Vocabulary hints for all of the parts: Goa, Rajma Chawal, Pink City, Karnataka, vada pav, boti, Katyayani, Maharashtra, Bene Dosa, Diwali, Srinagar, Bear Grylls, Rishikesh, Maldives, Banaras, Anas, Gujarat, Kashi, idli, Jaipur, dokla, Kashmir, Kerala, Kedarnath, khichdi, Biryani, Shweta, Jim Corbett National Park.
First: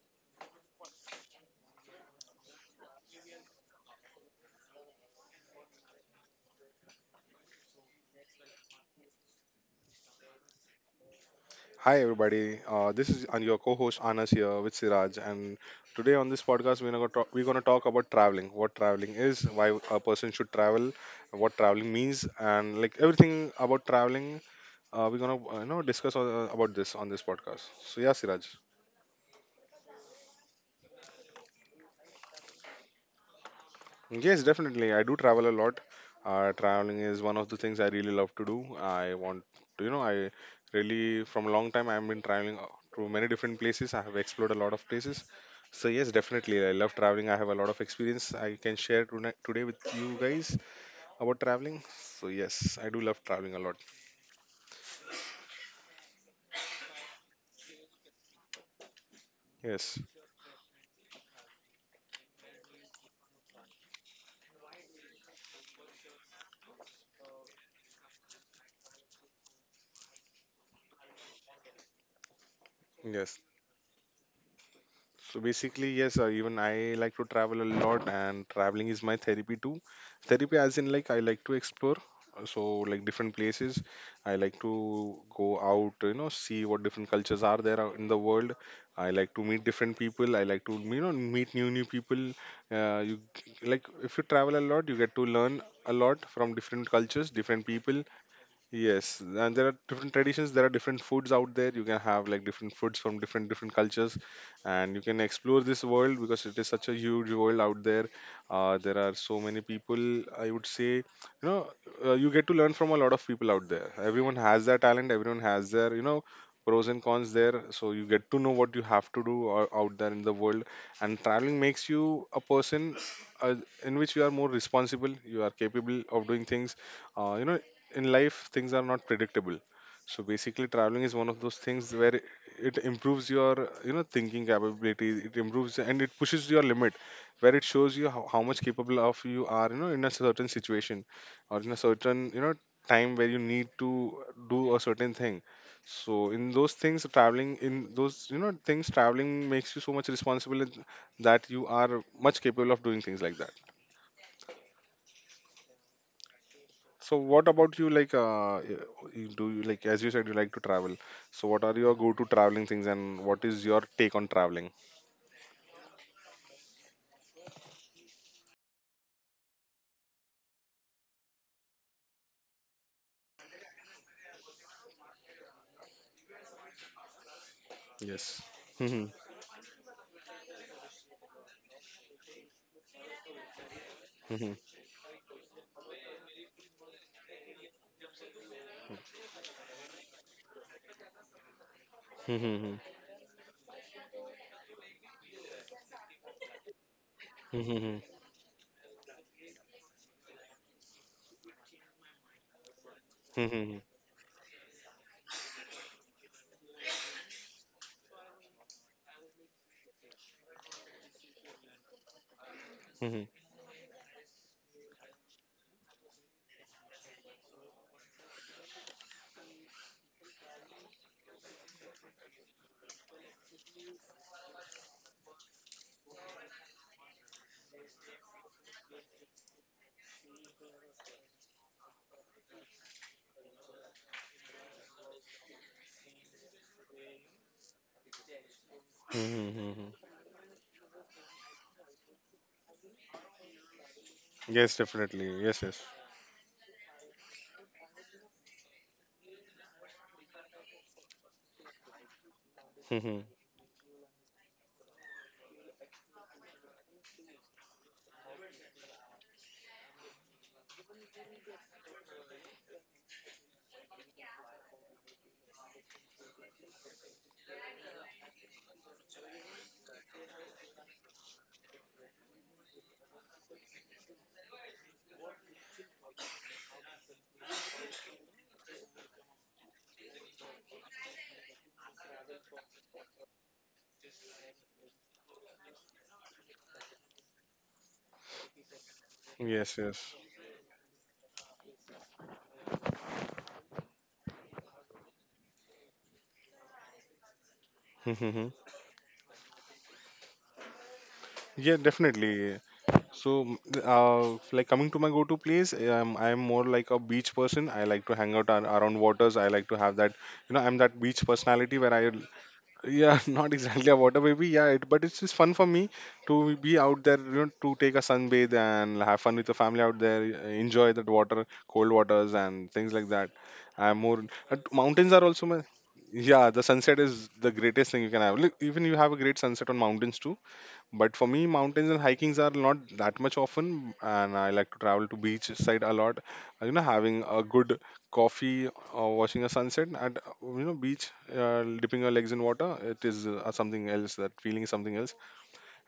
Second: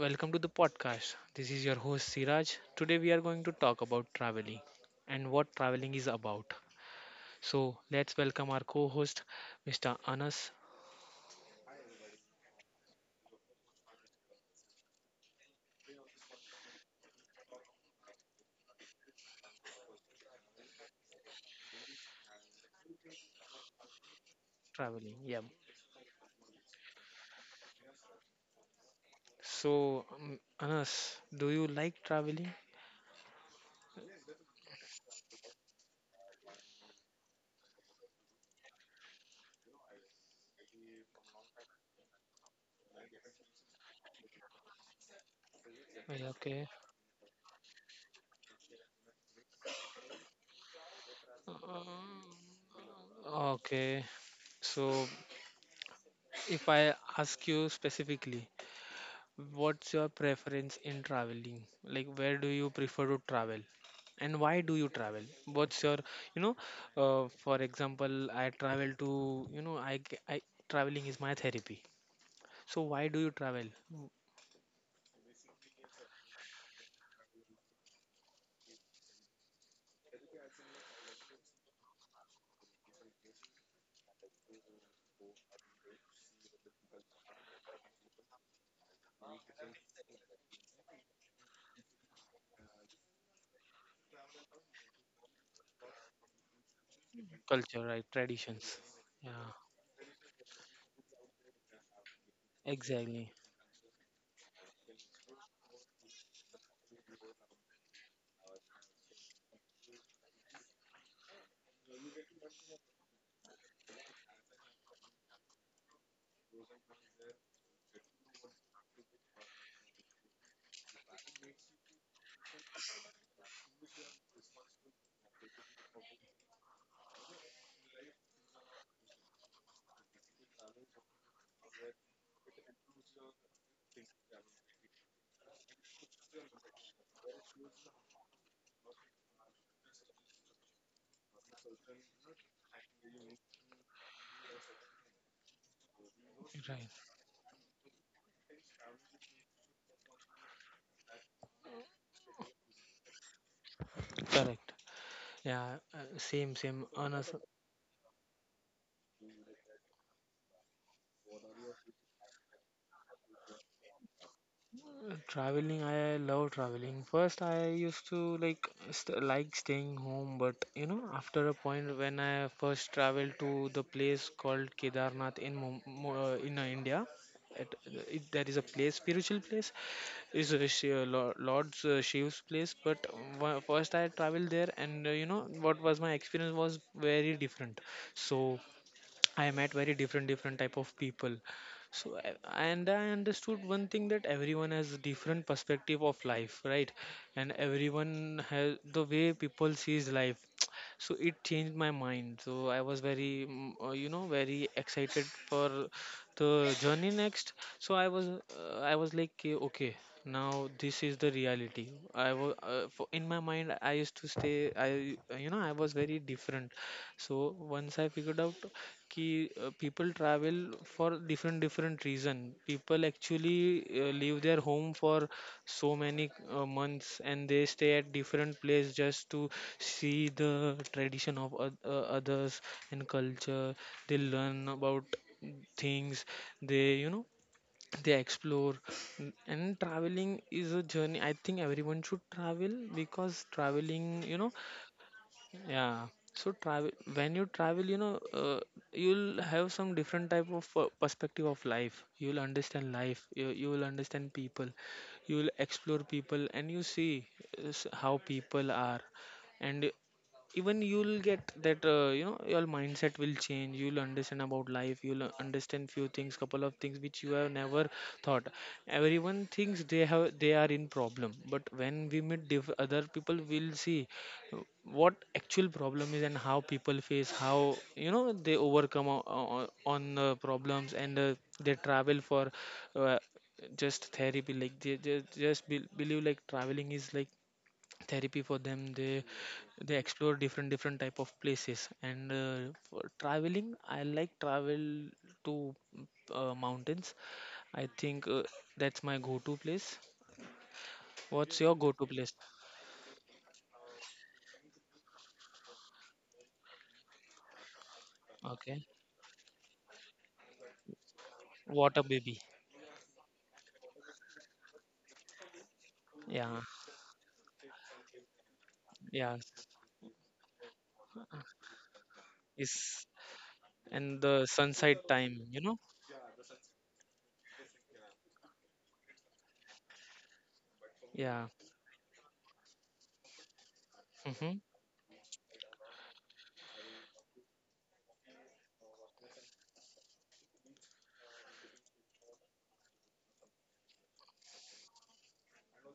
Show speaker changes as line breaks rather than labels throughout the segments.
welcome to the podcast. This is your host Siraj. Today we are going to talk about traveling and what traveling is about. So let's welcome our co-host Mr. Anas.
Hi everybody, this is your co-host Anas here with Siraj, and today on this podcast we're gonna talk about traveling, what traveling is, why a person should travel, what traveling means, and like everything about traveling.
Traveling.
We're
Yeah.
gonna you know discuss about this on this podcast. So yeah, Siraj.
So Anas, do you like traveling?
Yes, definitely. I do travel a lot. Traveling is one of the things I really love to do. I want, to- you know, I really, from a long time, I've been traveling to many different places. I have explored a lot of places. So, yes,
Yeah,
definitely.
okay.
I love traveling. I have a lot of experience I can share tonight, today with you guys about traveling. So, yes, I do love traveling a lot.
Okay. So if I ask you specifically, what's
Yes,
your preference in traveling? Like, where do you prefer to travel? And why do you travel? What's your, you know, for example, I travel to, traveling is my therapy. So why do you
yes.
travel? Mm.
So basically, yes, even I like to travel a lot, and traveling is my therapy too. Therapy, as in, like, I like to explore. uh, So, like, different places. I like to go out, you know, see what different cultures are there out in the world. I like to meet different people. I like to, you know, meet new people. Like, if you travel a lot, you get to learn a lot from different cultures, different
Culture,
people.
right? Traditions.
Yes,
Yeah,
and there are different traditions. There are different foods out there. You can have like different foods from
exactly.
different cultures, and you can explore this world because it is such a huge world out there. There are so many people, I would say, you know. You get to learn from a lot of people out there. Everyone has their talent. Everyone has their, you know, pros and cons there, so you get to know what you have to do out there in the world. And traveling makes you a person uh, in which you are more responsible, you are capable of doing things. You know, in life things are not predictable. So basically, traveling is one of those things where it improves your, you know, thinking capability. It improves and it pushes your limit, where it shows you how much capable of you are, you know, in a certain situation or in a certain, you know, time where you need to do a certain thing. So in those
Right.
things, traveling in those, you know, things, traveling makes you so much responsible in- that you are much capable of doing things like that.
Correct. Yeah, same, same.
So
Honest.
what about you, like you like, as you said, you like to travel. So what are your go-to traveling things, and what is your take on traveling?
Traveling, I love traveling. First, I used to like like staying home, but you know, after a point when I first traveled to the place called Kedarnath in India.
Yes.
There is a place,
Mhm.
spiritual place, is Lord Shiv's place. But first, I traveled
Mhm.
there, and you know what was my experience was very different. So I met very different different type of people. So I-
Mhm.
and I understood one thing, that everyone has a different perspective of life, right? And
Mhm.
everyone has the way people sees life. So it changed my mind. So I was very,
Mhm.
very excited for the journey next. So I was like, "Okay, okay, now this is the reality." I was
Mhm.
in my mind. I used to stay. I, I was very different. So once I figured out कि people travel for different different reason, people actually leave their home for so many months, and they stay at different place just to see the tradition of others and culture. They learn about things. They you know they explore. N-
Mhm.
and
Mhm.
Traveling is a journey. I think everyone should travel, because traveling,
Yes, definitely. Yes, yes.
yeah. So travel. When you travel, you'll have some different type of perspective of life. You'll understand
Mhm.
life. You will understand people. You will explore people, and you see how people are. And even you'll get that, your mindset will change. You'll understand about life. You'll understand few things, couple of things which you have never thought. Everyone thinks they are in problem, but when we meet other people, we'll see what actual problem is, and how people face, how they overcome o- o- on problems. And they travel for uh, just therapy. Like they just believe like traveling is like therapy for them. they
Yes,
they
yes.
explore different different type of places, and for traveling, I like travel to mountains. I think
Mhm.
that's my go to place. What's your
Yeah,
go to place?
definitely. So, like coming to my go-to place, I'm more like a beach person. I like to hang out
Okay.
around waters. I like to have that, you know, I'm that beach personality where
Water
I,
baby.
yeah. Not exactly a water baby, yeah, it, but it's just fun for me to
Yeah.
be out there, you know, to take a sunbathe and have
Yeah,
fun with the family out there, enjoy that water, cold waters, and things
is
like that. I'm
and
more,
the sunset
mountains are
time,
also
you
my,
know.
yeah, the sunset is the greatest thing you can have. Look, even you have a great sunset on mountains too, but for
Yeah.
me, mountains and hikings are not that much often, and
Mm-hmm.
I like to travel to beach side a lot. You know, having a good coffee or watching a sunset at, you know, beach, dipping your legs in water. It is something else. That feeling is something else.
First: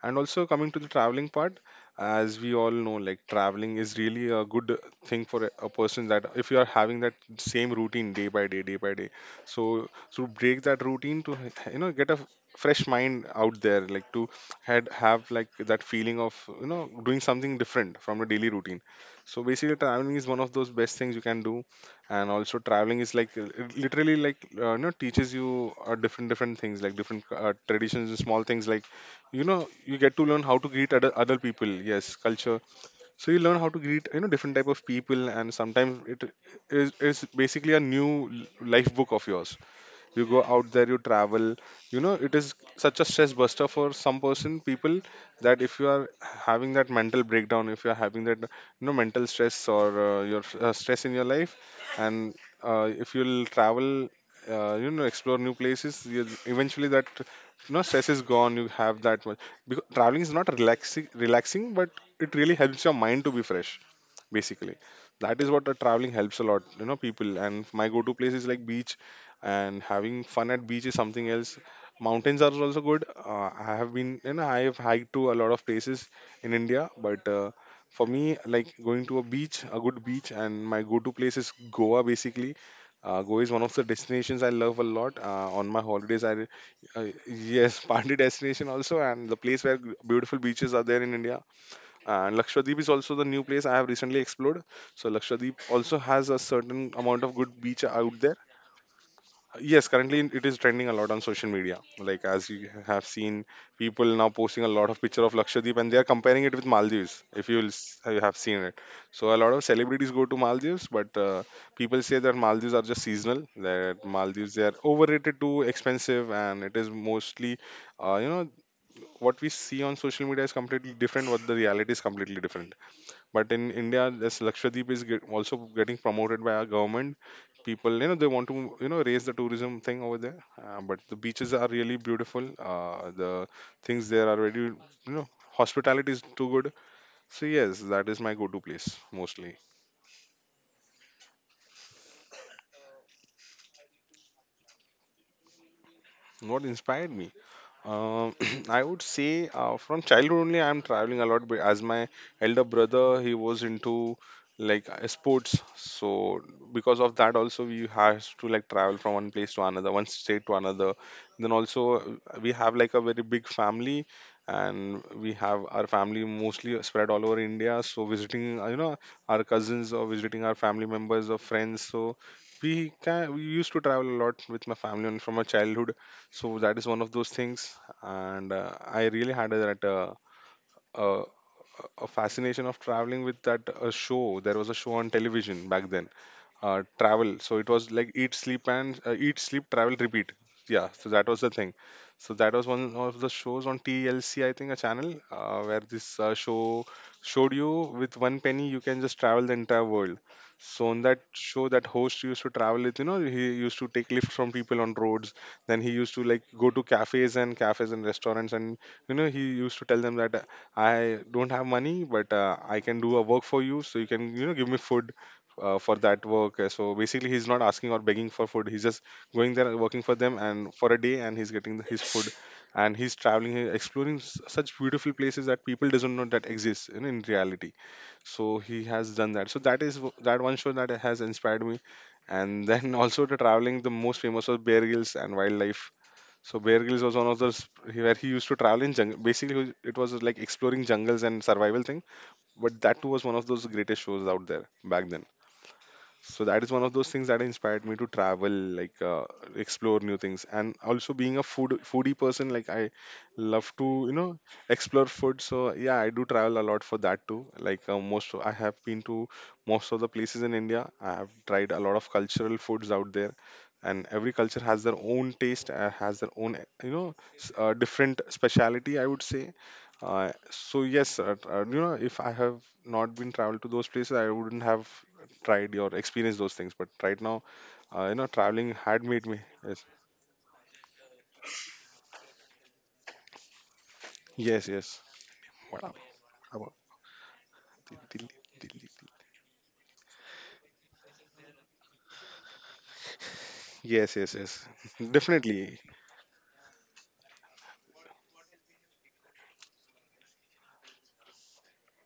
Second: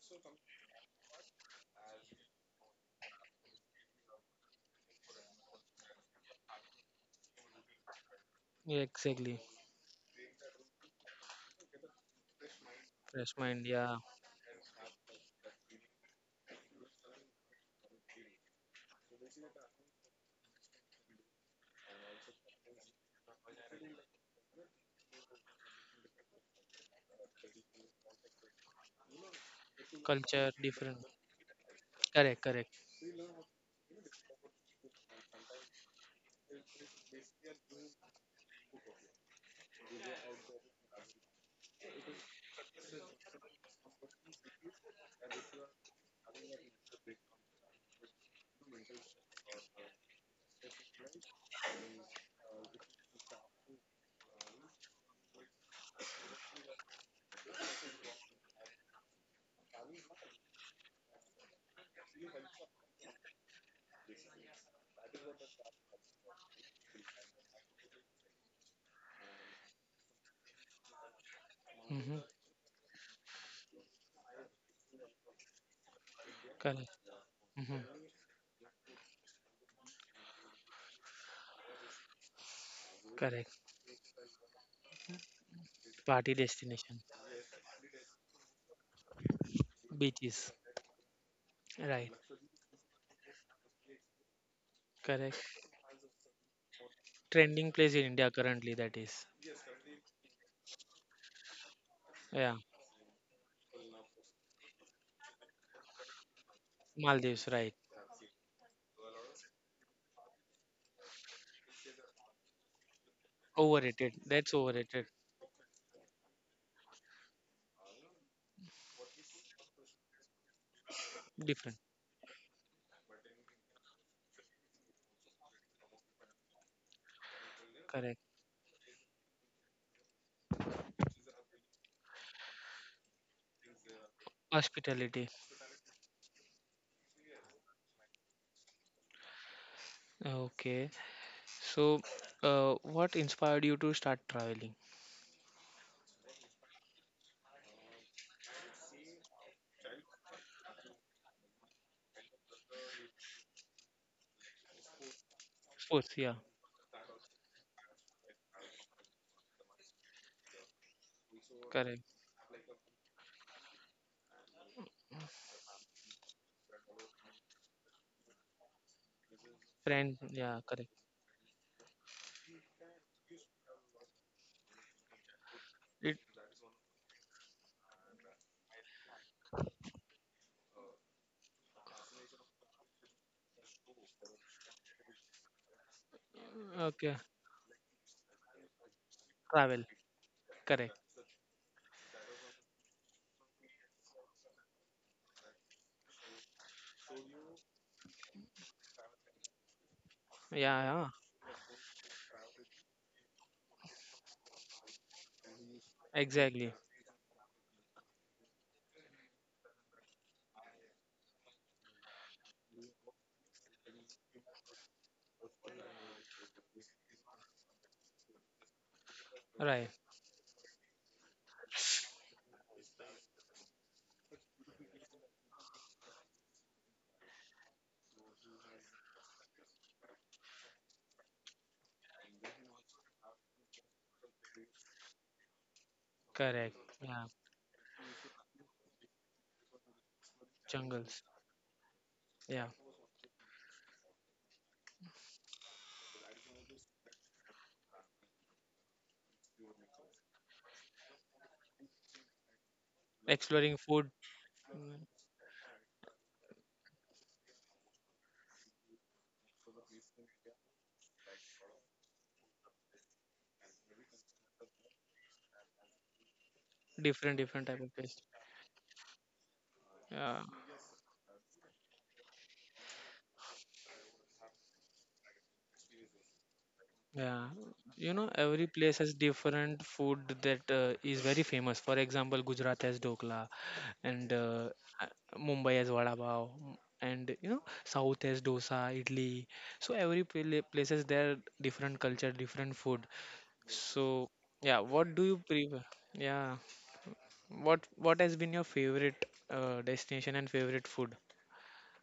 And also coming to the traveling part, as we all know, like traveling is really a good thing for a person. That if you are having that same routine, day by day, day
Yeah,
by day,
exactly.
so to break that routine, to, you know, get a fresh mind
Fresh
out
mind.
there,
Yeah.
like to had have like that feeling of, you know, doing something different from the daily routine. So basically traveling is one of those best things you can do. And also traveling is like, it literally like, you know, teaches you different different things, like different traditions and small things, like, you know, you get to learn how
Culture
to greet
different.
other people, yes,
Correct,
culture.
correct.
So you learn how to greet, you know, different type of people, and sometimes it is basically a new life book of yours. You go out there, you travel, you know, it is such a stress buster for some person, people, that if you are having that mental breakdown, if you are having that, you know, mental stress, or your stress in your life. And if you'll travel, you know, explore new places, you eventually that, you know, stress is gone. You have that much, because traveling is not relaxing, but it really helps your mind to be fresh, basically. That is what the traveling helps a lot, you know, people. And my go to place is like beach, and having fun at beach is something else.
Mm-hmm.
Mountains are also good. I have been, you know, I have hiked to a lot of places in
Correct.
India, but
Mm-hmm.
for me, like going to a beach, a good beach, and my go to place is Goa, basically. Goa is one of the
Correct.
destinations I love a lot. On my holidays,
Party
I,
destination.
yes, party destination also, and the place where beautiful
Beaches.
beaches are there in India.
Right.
And Lakshadweep is also the new place I have recently explored. So
Correct.
Lakshadweep also has a certain amount of good
Trending
beach
place in
out
India
there.
currently, that is.
Yes, currently it is trending a lot on social media. Like as
Yeah.
you have seen, people now posting a lot of picture of Lakshadweep, and they are comparing it with Maldives. If
Maldives,
you will,
right.
you have seen it, so a lot of celebrities go to Maldives, but people say that Maldives are just seasonal. That
Overrated,
Maldives
that's
they are
overrated.
overrated, too expensive, and it is mostly, you know, what we see on social media is completely different. What the
Different.
reality is completely different. But in India, this Lakshadweep also getting promoted by our government. People, you know,
Correct.
they want to, you know, raise the tourism thing over there. But the beaches are really beautiful. The things there are really, you know,
Hospitality.
hospitality is too good. So yes, that is my go-to place mostly.
Okay. So what inspired you to start traveling?
What inspired me? Um, I would say from childhood only, I'm traveling a lot. But as my elder brother, he was into like sports,
Of course, yeah,
so because of that, also we have to like travel from one place to another, one state to another. Then
correct.
also we have like a very big family, and we have our family mostly spread all over India. So visiting, you know, our cousins
Friend,
or visiting
yeah,
our
correct.
family members or friends. So we used to travel a lot with my family and from my childhood.
It.
So that is one of those things. And I really had that uh, a fascination of traveling with that show. There was a show on television back then,
Okay.
travel. So it was like eat, sleep, and eat, sleep,
Travel,
travel, repeat. Yeah,
correct.
so that was the thing. So that was one of the shows on TLC, I think, a channel where this show showed you with one penny you can just travel the entire world.
Yeah,
So on
yeah,
that show, that host used to travel with, you know, he used to take lift from people on roads. Then he used to like go
exactly.
to cafes and cafes and restaurants, and you know, he used to tell them that I don't have money, but I can do a work for you, so you can, you know, give me food for that work. So basically, he's not asking or begging for food. He's just going
Right,
there and working for them and for a day, and he's getting the, his food, and he's traveling, he exploring such beautiful places that people doesn't know that exists in reality. So he has done that. So that is that one show that has inspired me, and then also the traveling. The most famous was Bear Grylls and wildlife. So
correct.
Bear Grylls
Yeah,
was one of those where he used to travel in jungle. Basically, it was like exploring
jungles.
jungles and survival thing.
Yeah,
But that too was one of those greatest shows out there back then, so that is one of those things that inspired me to travel, like, explore new things. And also being a foodie person, like, I love
exploring
to you
food,
know
mm,
explore food. So yeah, I do travel a lot for that too. Like, most I have been to most of the places in India. I have tried a lot of cultural foods out there, and every culture has their own taste, has their own, you know,
different different type of
different
taste.
speciality, I would say.
Yeah.
So yes, you know, if I have not been traveled to those places, I wouldn't have tried or experienced those things. But right now,
Yeah,
you
you
know,
know, every
traveling had
place has
made me. Yes,
different food that is very famous. For example, Gujarat has dokla, and
yes, yes.
uh, Mumbai
What
has vada pav,
about
and you know,
Dil-
South
Dil-
has
Dil-
dosa,
Dil-
idli. So every place has their different culture, different food.
Yes, yes,
So
yes.
yeah, what do you
Definitely.
prefer? Yeah, what has been your favorite destination and favorite food?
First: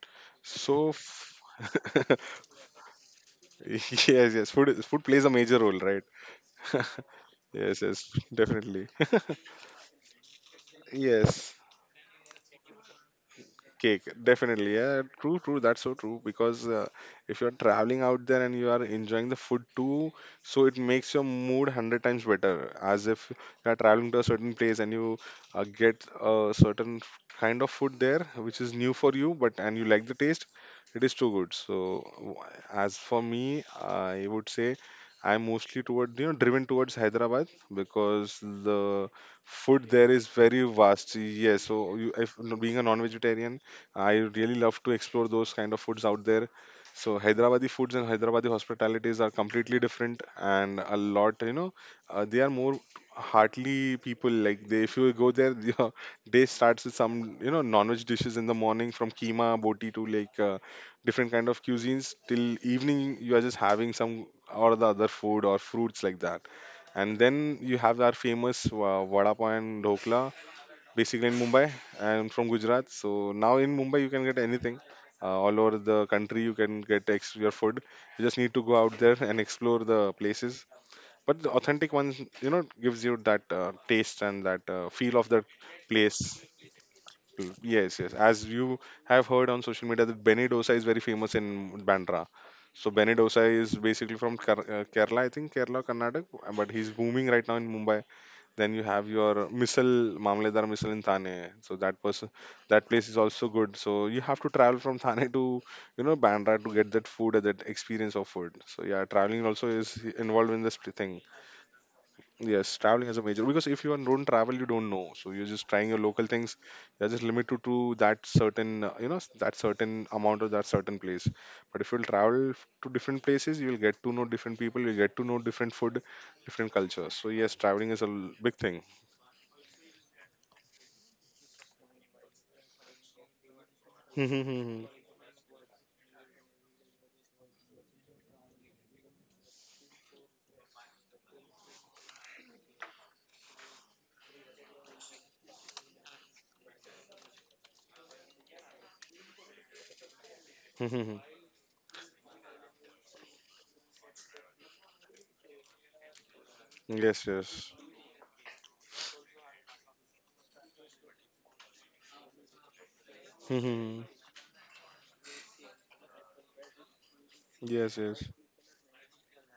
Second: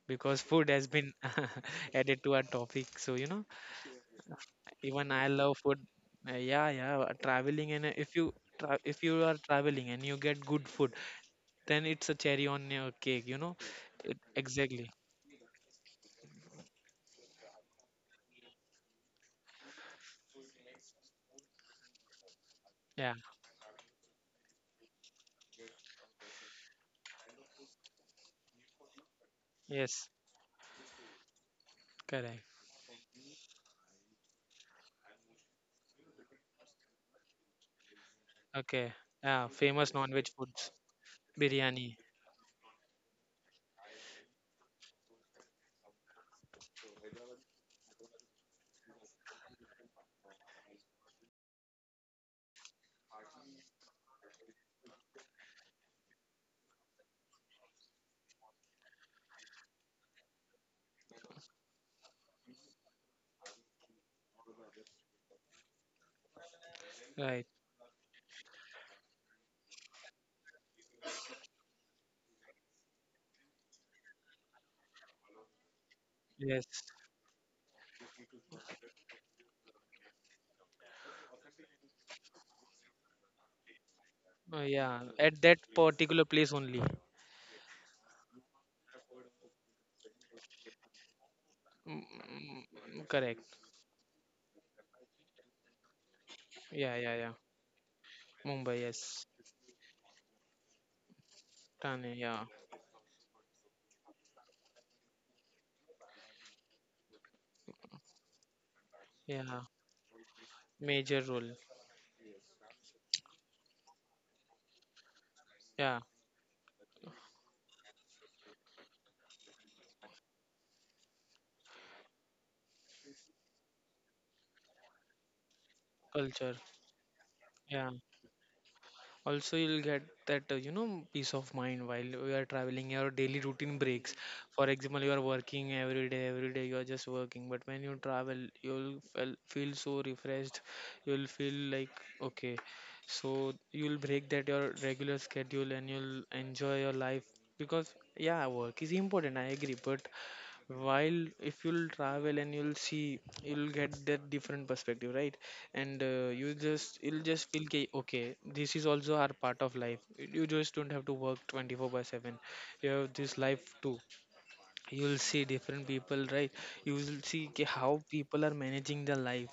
Because food has
So,
been added to our topic, so you know.
yes, yes. Food
Even
plays
I
a major
love
role,
food.
right?
Yeah, yeah. Traveling,
Yes,
and
yes.
if you tra
Definitely.
if you are traveling and you get good food,
Yes.
then it's a cherry on your cake, you know?
Cake,
It,
definitely.
exactly.
Yeah, true, true, that's so true, because if you're traveling out there and you are enjoying the food too, so it makes your mood 100 times better. As
Yeah.
if you're traveling to a certain place and you get a certain kind of food there which is new for you, but and you like the
Yes.
taste, it is too good. So
Correct.
as for me, I would say I'm mostly toward you know, driven towards Hyderabad because the
Okay. Yeah.
food
Famous
there
non-veg
is very
foods.
vast. Yes. So
Biryani.
if being a non-vegetarian, I really love to explore those kind of foods out there. So Hyderabadi foods and Hyderabadi hospitalities are completely different and a lot, you know, they are more heartily people. Like they, if you go there, your day starts with some, you know, non-veg dishes in the morning, from keema, boti, to like different kind of cuisines. Till evening you are just having some or the other food or fruits like that, and
Right.
then you have our famous vada pav and dhokla basically in Mumbai. I'm from Gujarat, so now in Mumbai you can get anything. All over the country you
Yes.
can get your food. You just need to go out there and explore the places. But the authentic ones, you know, gives you that taste and that
Oh,
feel
yeah.
of that
At that
place.
particular place only.
Yes, yes. As you have heard on social media, that Bene Dosa is very famous in
Mm,
Bandra.
mm,
So Bene
mm,
Dosa
correct.
is basically from Kerala, I think Kerala, Karnataka, but he's
Yeah, yeah,
booming
yeah.
right now in Mumbai. Then you
Mumbai,
have
yes.
your missile, Mamledar missile in Thane. So that
Thane,
person,
yeah.
that place is also good. So you have to travel from Thane to, you know, Bandra to get that food, that experience of food. So yeah, traveling
Yeah.
also is involved in this thing.
Major role.
Yes, traveling is a major, because if you don't travel, you don't know. So you're just trying your
Yeah.
local things. You're just limited to that certain, you know, that certain amount or that certain place. But if you'll travel to different places, you'll get to know different people. You'll get to know different food,
Culture.
different cultures. So yes, traveling
Yeah.
is a big thing.
Also you'll get that, peace of mind while you are traveling. Your daily routine breaks. For
Hmm.
example, you are working every day every day, you are just working, but when you travel, you'll feel so refreshed. You'll feel like, okay, so you'll break that your regular schedule and you'll enjoy your life. Because yeah, work is important, I agree, but
Hmm.
while if you'll travel and you'll see, you'll get that different perspective, right? And you just,
Yes,
you'll just feel
yes.
ki, okay, this is also our part of life. You just don't have to work 24 by 7. You have this life
Hmm.
too. You'll see different people, right? You will see ki
Yes,
how
yes.
people are managing their life,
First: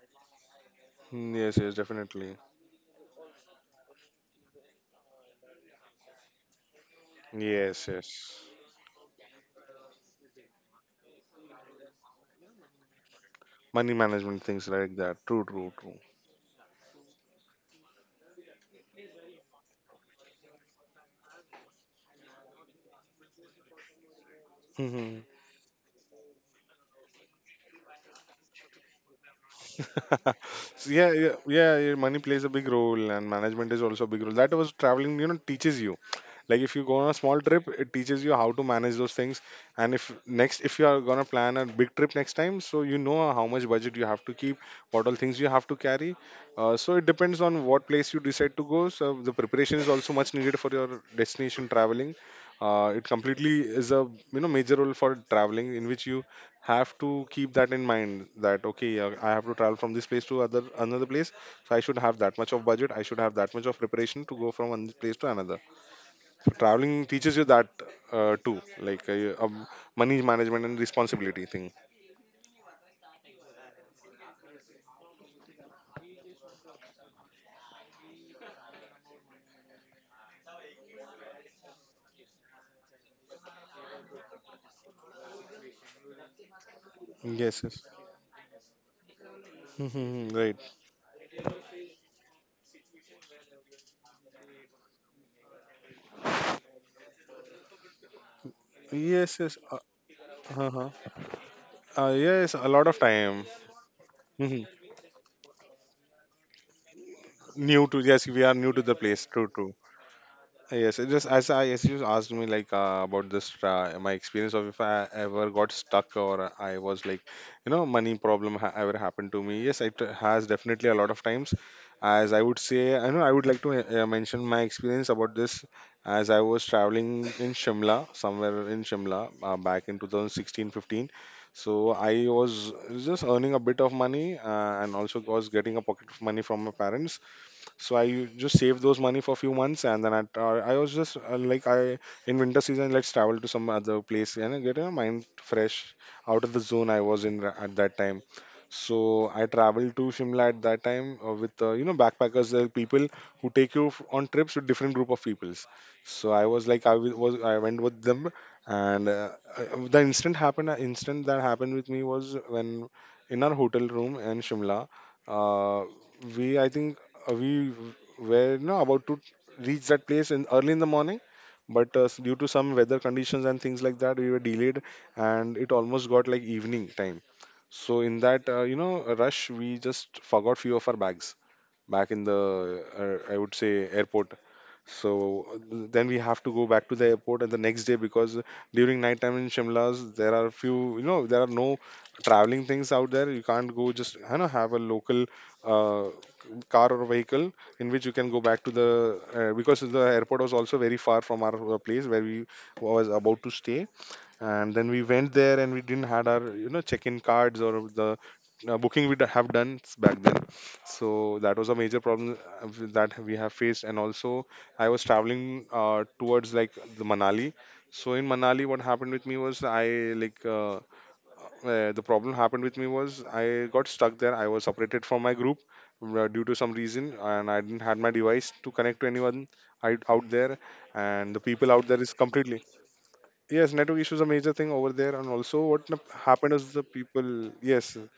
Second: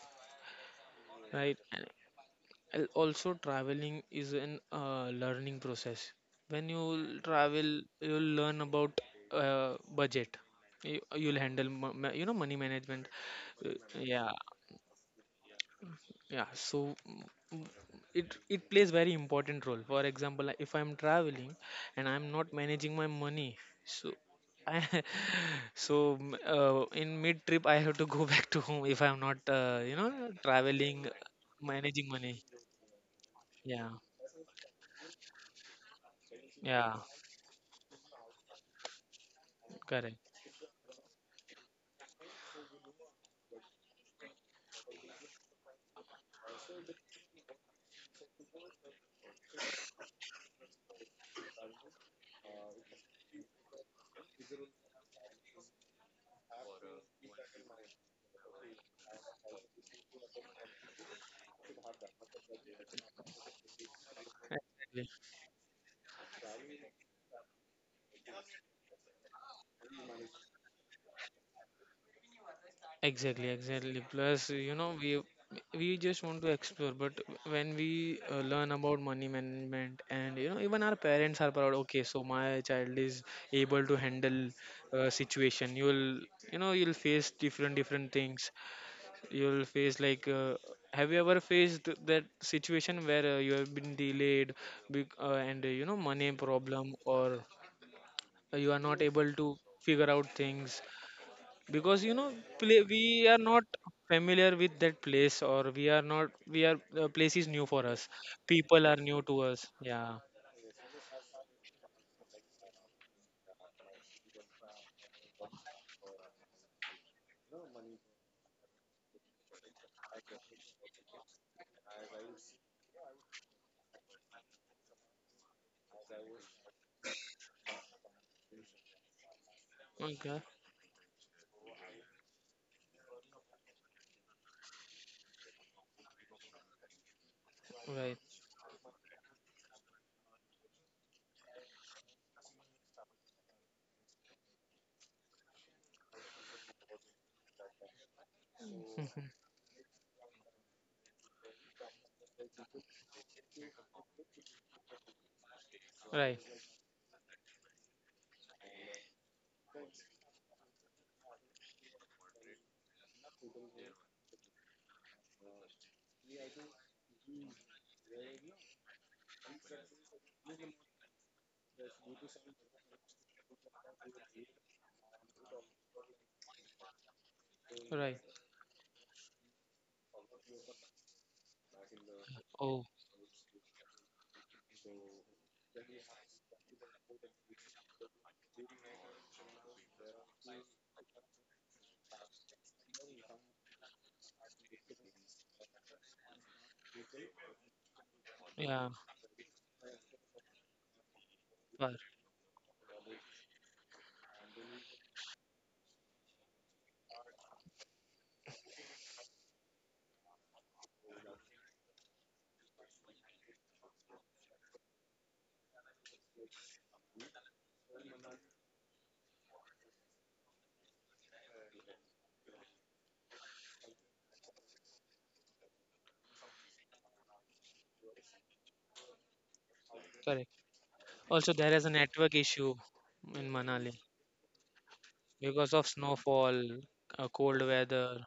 Yes,
right?
yes, definitely.
Also traveling is an learning process. When you travel,
Yes,
you'll
yes.
learn about budget. You'll handle money management. Uh,
Money
yeah,
management, things like that. True, true, true.
yeah, so mm, mm, it plays very important role. For example, like, if I'm traveling and I'm not managing my money, so I,
Mhm.
so in mid trip I have to go back to home if I'm not,
So,
traveling.
yeah, yeah, yeah, yeah,
Managing
money
money.
plays a big role and management is
Yeah,
also a big role. That was traveling, you know, teaches you. Like if you
yeah.
go on a small trip, it teaches you how to manage those things. And
Correct.
if you are gonna plan a big trip next time, so you know how much budget you have to keep, what all things you have to carry. So it depends on what place you decide to go, so the preparation is also much needed for your destination traveling. It completely is a, you know, major role for traveling, in which you have to keep that in mind that, okay, I have to travel from this place to other another place. So I should have that much of budget, I should have that much of preparation to go from one
Exactly.
place to another. Traveling teaches you that too, like, money management and responsibility thing.
Exactly. Exactly. Plus, you know, we just want to explore, but when we learn about money management, and you know, even our parents are proud. Okay, so my child is able to handle situation. You'll you know you'll face different
Yes, yes.
different things. You'll face like.
Hmm. Right.
Have you ever faced that situation where you have been delayed, and you know money problem, or you are not able to
Yes, yes.
figure out things?
Uh-huh.
Because you know
Yes, a
we
lot
are
of
not
time.
familiar with
Hmm.
that place, or we are not we are the place is new for
new
us,
to Yes, we are
people
new
are
to the
new to
place.
us.
True, true.
Yeah.
Yes, it just, as I as you asked me, like about this, my experience of if I ever got stuck or I was like, you know, money problem ever happened to me. Yes, it has definitely a lot of times. As I would say, I know, I would like to mention my experience about this. As I was traveling in Shimla, somewhere in Shimla, back in
Okay.
2016-15. So I was just earning a bit of money, and also was getting a pocket of money from my parents. So I
Right.
just saved those money for a few months, and then I was just like, I, in winter season, let's travel to some other place and get a mind fresh out of the zone I was in at that time.
Mhm.
So I traveled to Shimla at that time, with you know, backpackers. There are people who take you on trips with different group of peoples. So
Right,
I was like I w- was I went with them. And the instant that happened with me was when, in our hotel room in Shimla, uh, we, I think, we were no about to reach that place in early in the morning. But due to some weather conditions and things like that, we were delayed, and it almost got like evening time. So
right.
in that, you know, rush, we just forgot few of our bags back in the,
Oh,
I would say, airport. So then we have to go back to the airport and the next day, because during night time in Shimla's, there are few, you know, there are no traveling things out there. You can't go just, you know, have a local, uh, car or vehicle in which you can go back to
yeah.
the, because the airport was also very far from our,
Cor-
place where we was about to stay. And then we went there, and we didn't had our, you know, check-in cards or the booking we have done back then. So that was a major problem, that we have faced. And also I was traveling, towards like the Manali. So in Manali, what happened with me was I like the problem happened with me was, I got stuck there. I was separated from my group, due to some reason, and I didn't had my device to connect to anyone out
Correct.
there. And the
Also there
people
is a
out there is
network issue
completely.
in
Yes,
Manali
network issue is a major thing over there. And also,
because of
what
snowfall,
happened is the people,
cold
yes,
weather.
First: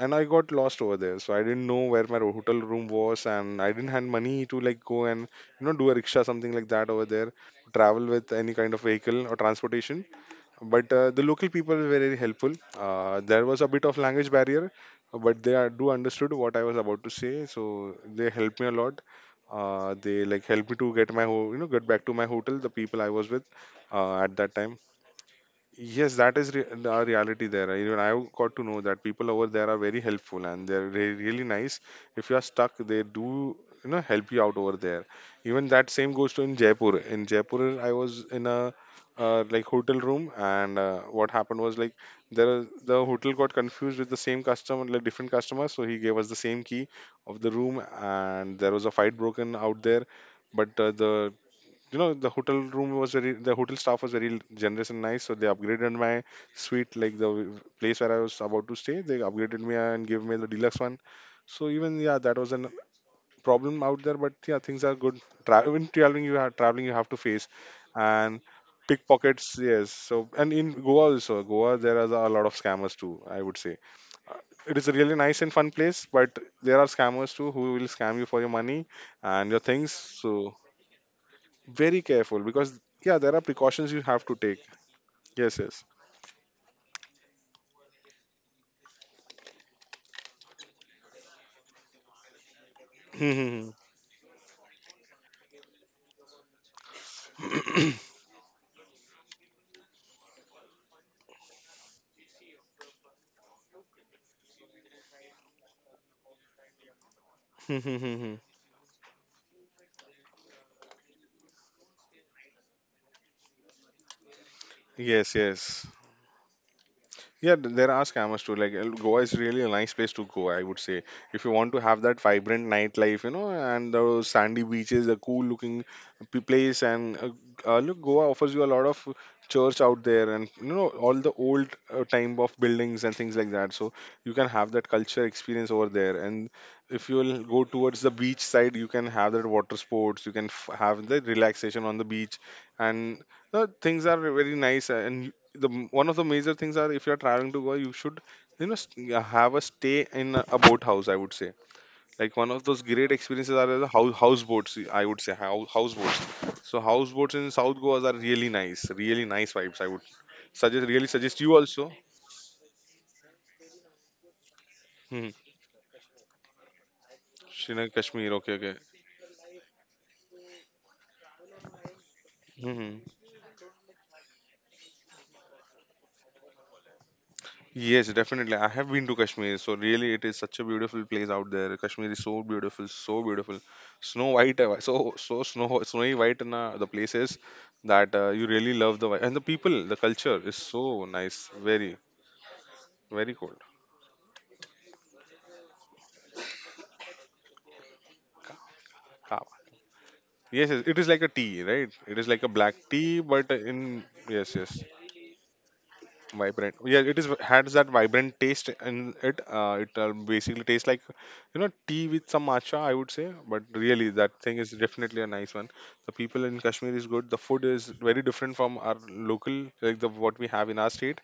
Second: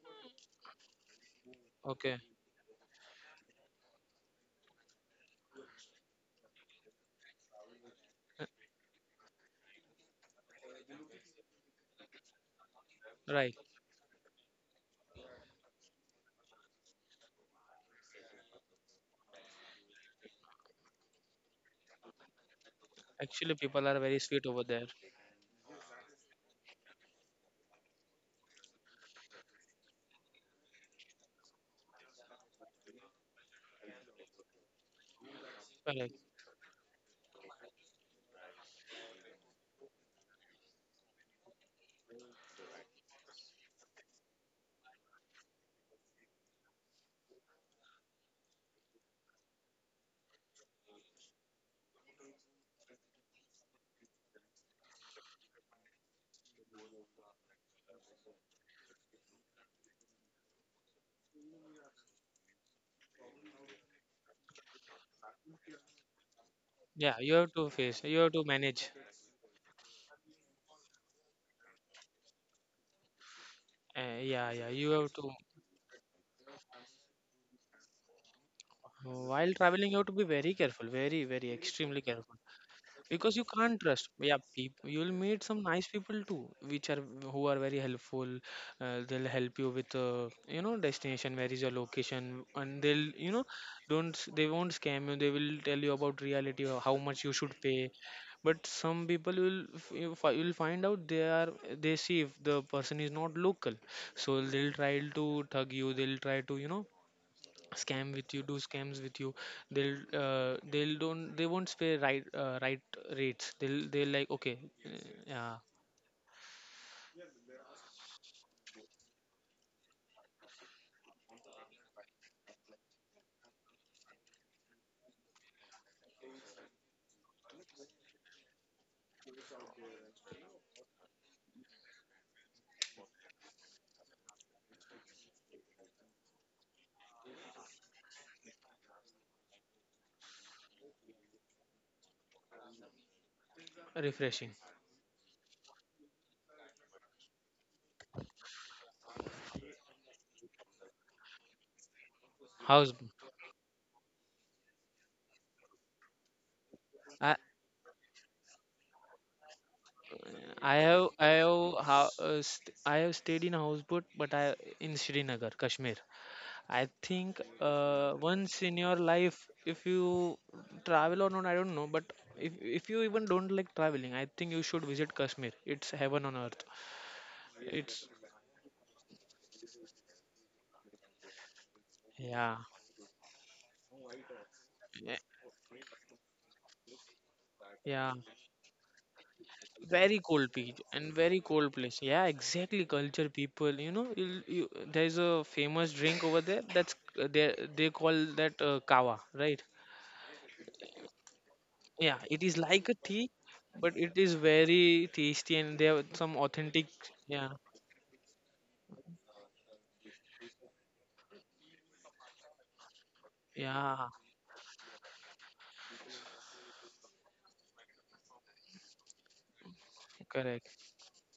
and I got lost over there. So I didn't know where
Okay.
my hotel room was, and I didn't have money to like go and, you know, do a rickshaw something like that over there, travel with any kind of vehicle or transportation. But the local people were very helpful. There
Right.
was a bit of language barrier, but they are, do understood what I was about to say, so they helped me a lot. They like helped me to get my you know, get back to my hotel, the people I was with
Actually people are very
at
sweet
that
over
time.
there.
Yes, that is our reality there, right? Even I've got to know that people over there are very helpful, and they're really nice. If you are stuck, they do, you know, help you out over there. Even that same
Correct.
goes to in Jaipur. In Jaipur, I was in a, like, hotel room, and what happened was like, there the hotel got confused with the same customer, like different customer. So he gave us the same key of the room, and there was a fight broken out there. But the, you know, the hotel room was a real, the hotel staff was very generous and nice, so they upgraded my suite, like the place where I was about to stay, they upgraded me and gave me the deluxe one. So even, yeah, that was a problem out there, but yeah, things are good. Even traveling you have
Yeah,
to
you
face
have to face. You have
and
to manage.
pickpockets, yes. So and in Goa also, Goa, there are a lot of scammers too, I would say.
Yeah, yeah,
It is a
you
really
have to.
nice and fun place, but there are scammers too who will scam you for your money and
While
your things,
traveling, you have to be
so
very careful, very, very
very
extremely
careful,
careful,
because yeah, there are
because you can't
precautions you
trust.
have to
Yeah,
take.
people, you'll meet
Yes,
some
yes.
nice people too, which are who are very helpful. They'll help you with you know destination, where is your location, and they'll you know don't s- they won't scam you. They will tell you about reality, or how much you should pay. But some people will you'll find out they are, they see if the person is not local, so they'll try to thug you. They'll try to, you know, scam with you, do scams with you. They'll don't, they won't pay right. Right rates, they'll like, okay.
Yes,
Yeah.
yes. Yeah, there are scammers too. Like Goa is really a nice place to go, I would say. If you want to have that vibrant nightlife, you know, and the sandy beaches, a cool looking place, and look, Goa offers you a lot of church out there, and you know all the old time of buildings and things like that. So you can have that culture experience over there. And if you'll go towards the beach side, you can have that water sports. You can have the relaxation on the beach, and the things are very
Refreshing.
nice. And one of the major things are if you're traveling to Goa, you should yeah, have a stay in a boathouse. I would say like one of those
House.
great experiences are the houseboats. I would say houseboats. So houseboats
I
in South Goa are really nice vibes. I would suggest really
have i
suggest you
have
also.
how uh, st- i have stayed in a houseboat, but I, in
Hmm.
Srinagar, Kashmir. I think,
Srinagar Kashmir.
once
Okay,
in your
okay.
life, if you travel or not, I don't know, but if
Hmm,
you
hmm.
even don't like traveling, I think you should visit Kashmir. It's heaven on earth. It's.
Yes, definitely. I have been to Kashmir, so really it is such a beautiful place out there. Kashmir is
Yeah,
so beautiful, snow white, snowy white, and the places that
yeah.
you really love and the people, the
Very
culture is
cold
so
beach and
nice.
very cold
Very
place. Yeah, exactly.
very
Culture,
cold.
people, you know. There's a famous drink over there. That's they call that kava,
Ah,
right?
yes, yes, it is like a tea, right? It
Yeah,
is like a
it is
black
like a
tea,
tea,
but in
but it is
yes, yes,
very tasty, and they have some
vibrant.
authentic.
Yeah, it is
Yeah,
has that vibrant taste in it. It basically tastes like, you know, tea with some matcha, I would say. But really
yeah.
that thing is definitely a nice one. The people in Kashmir is good. The food is very different from our local, like the what we
Correct.
have in our state.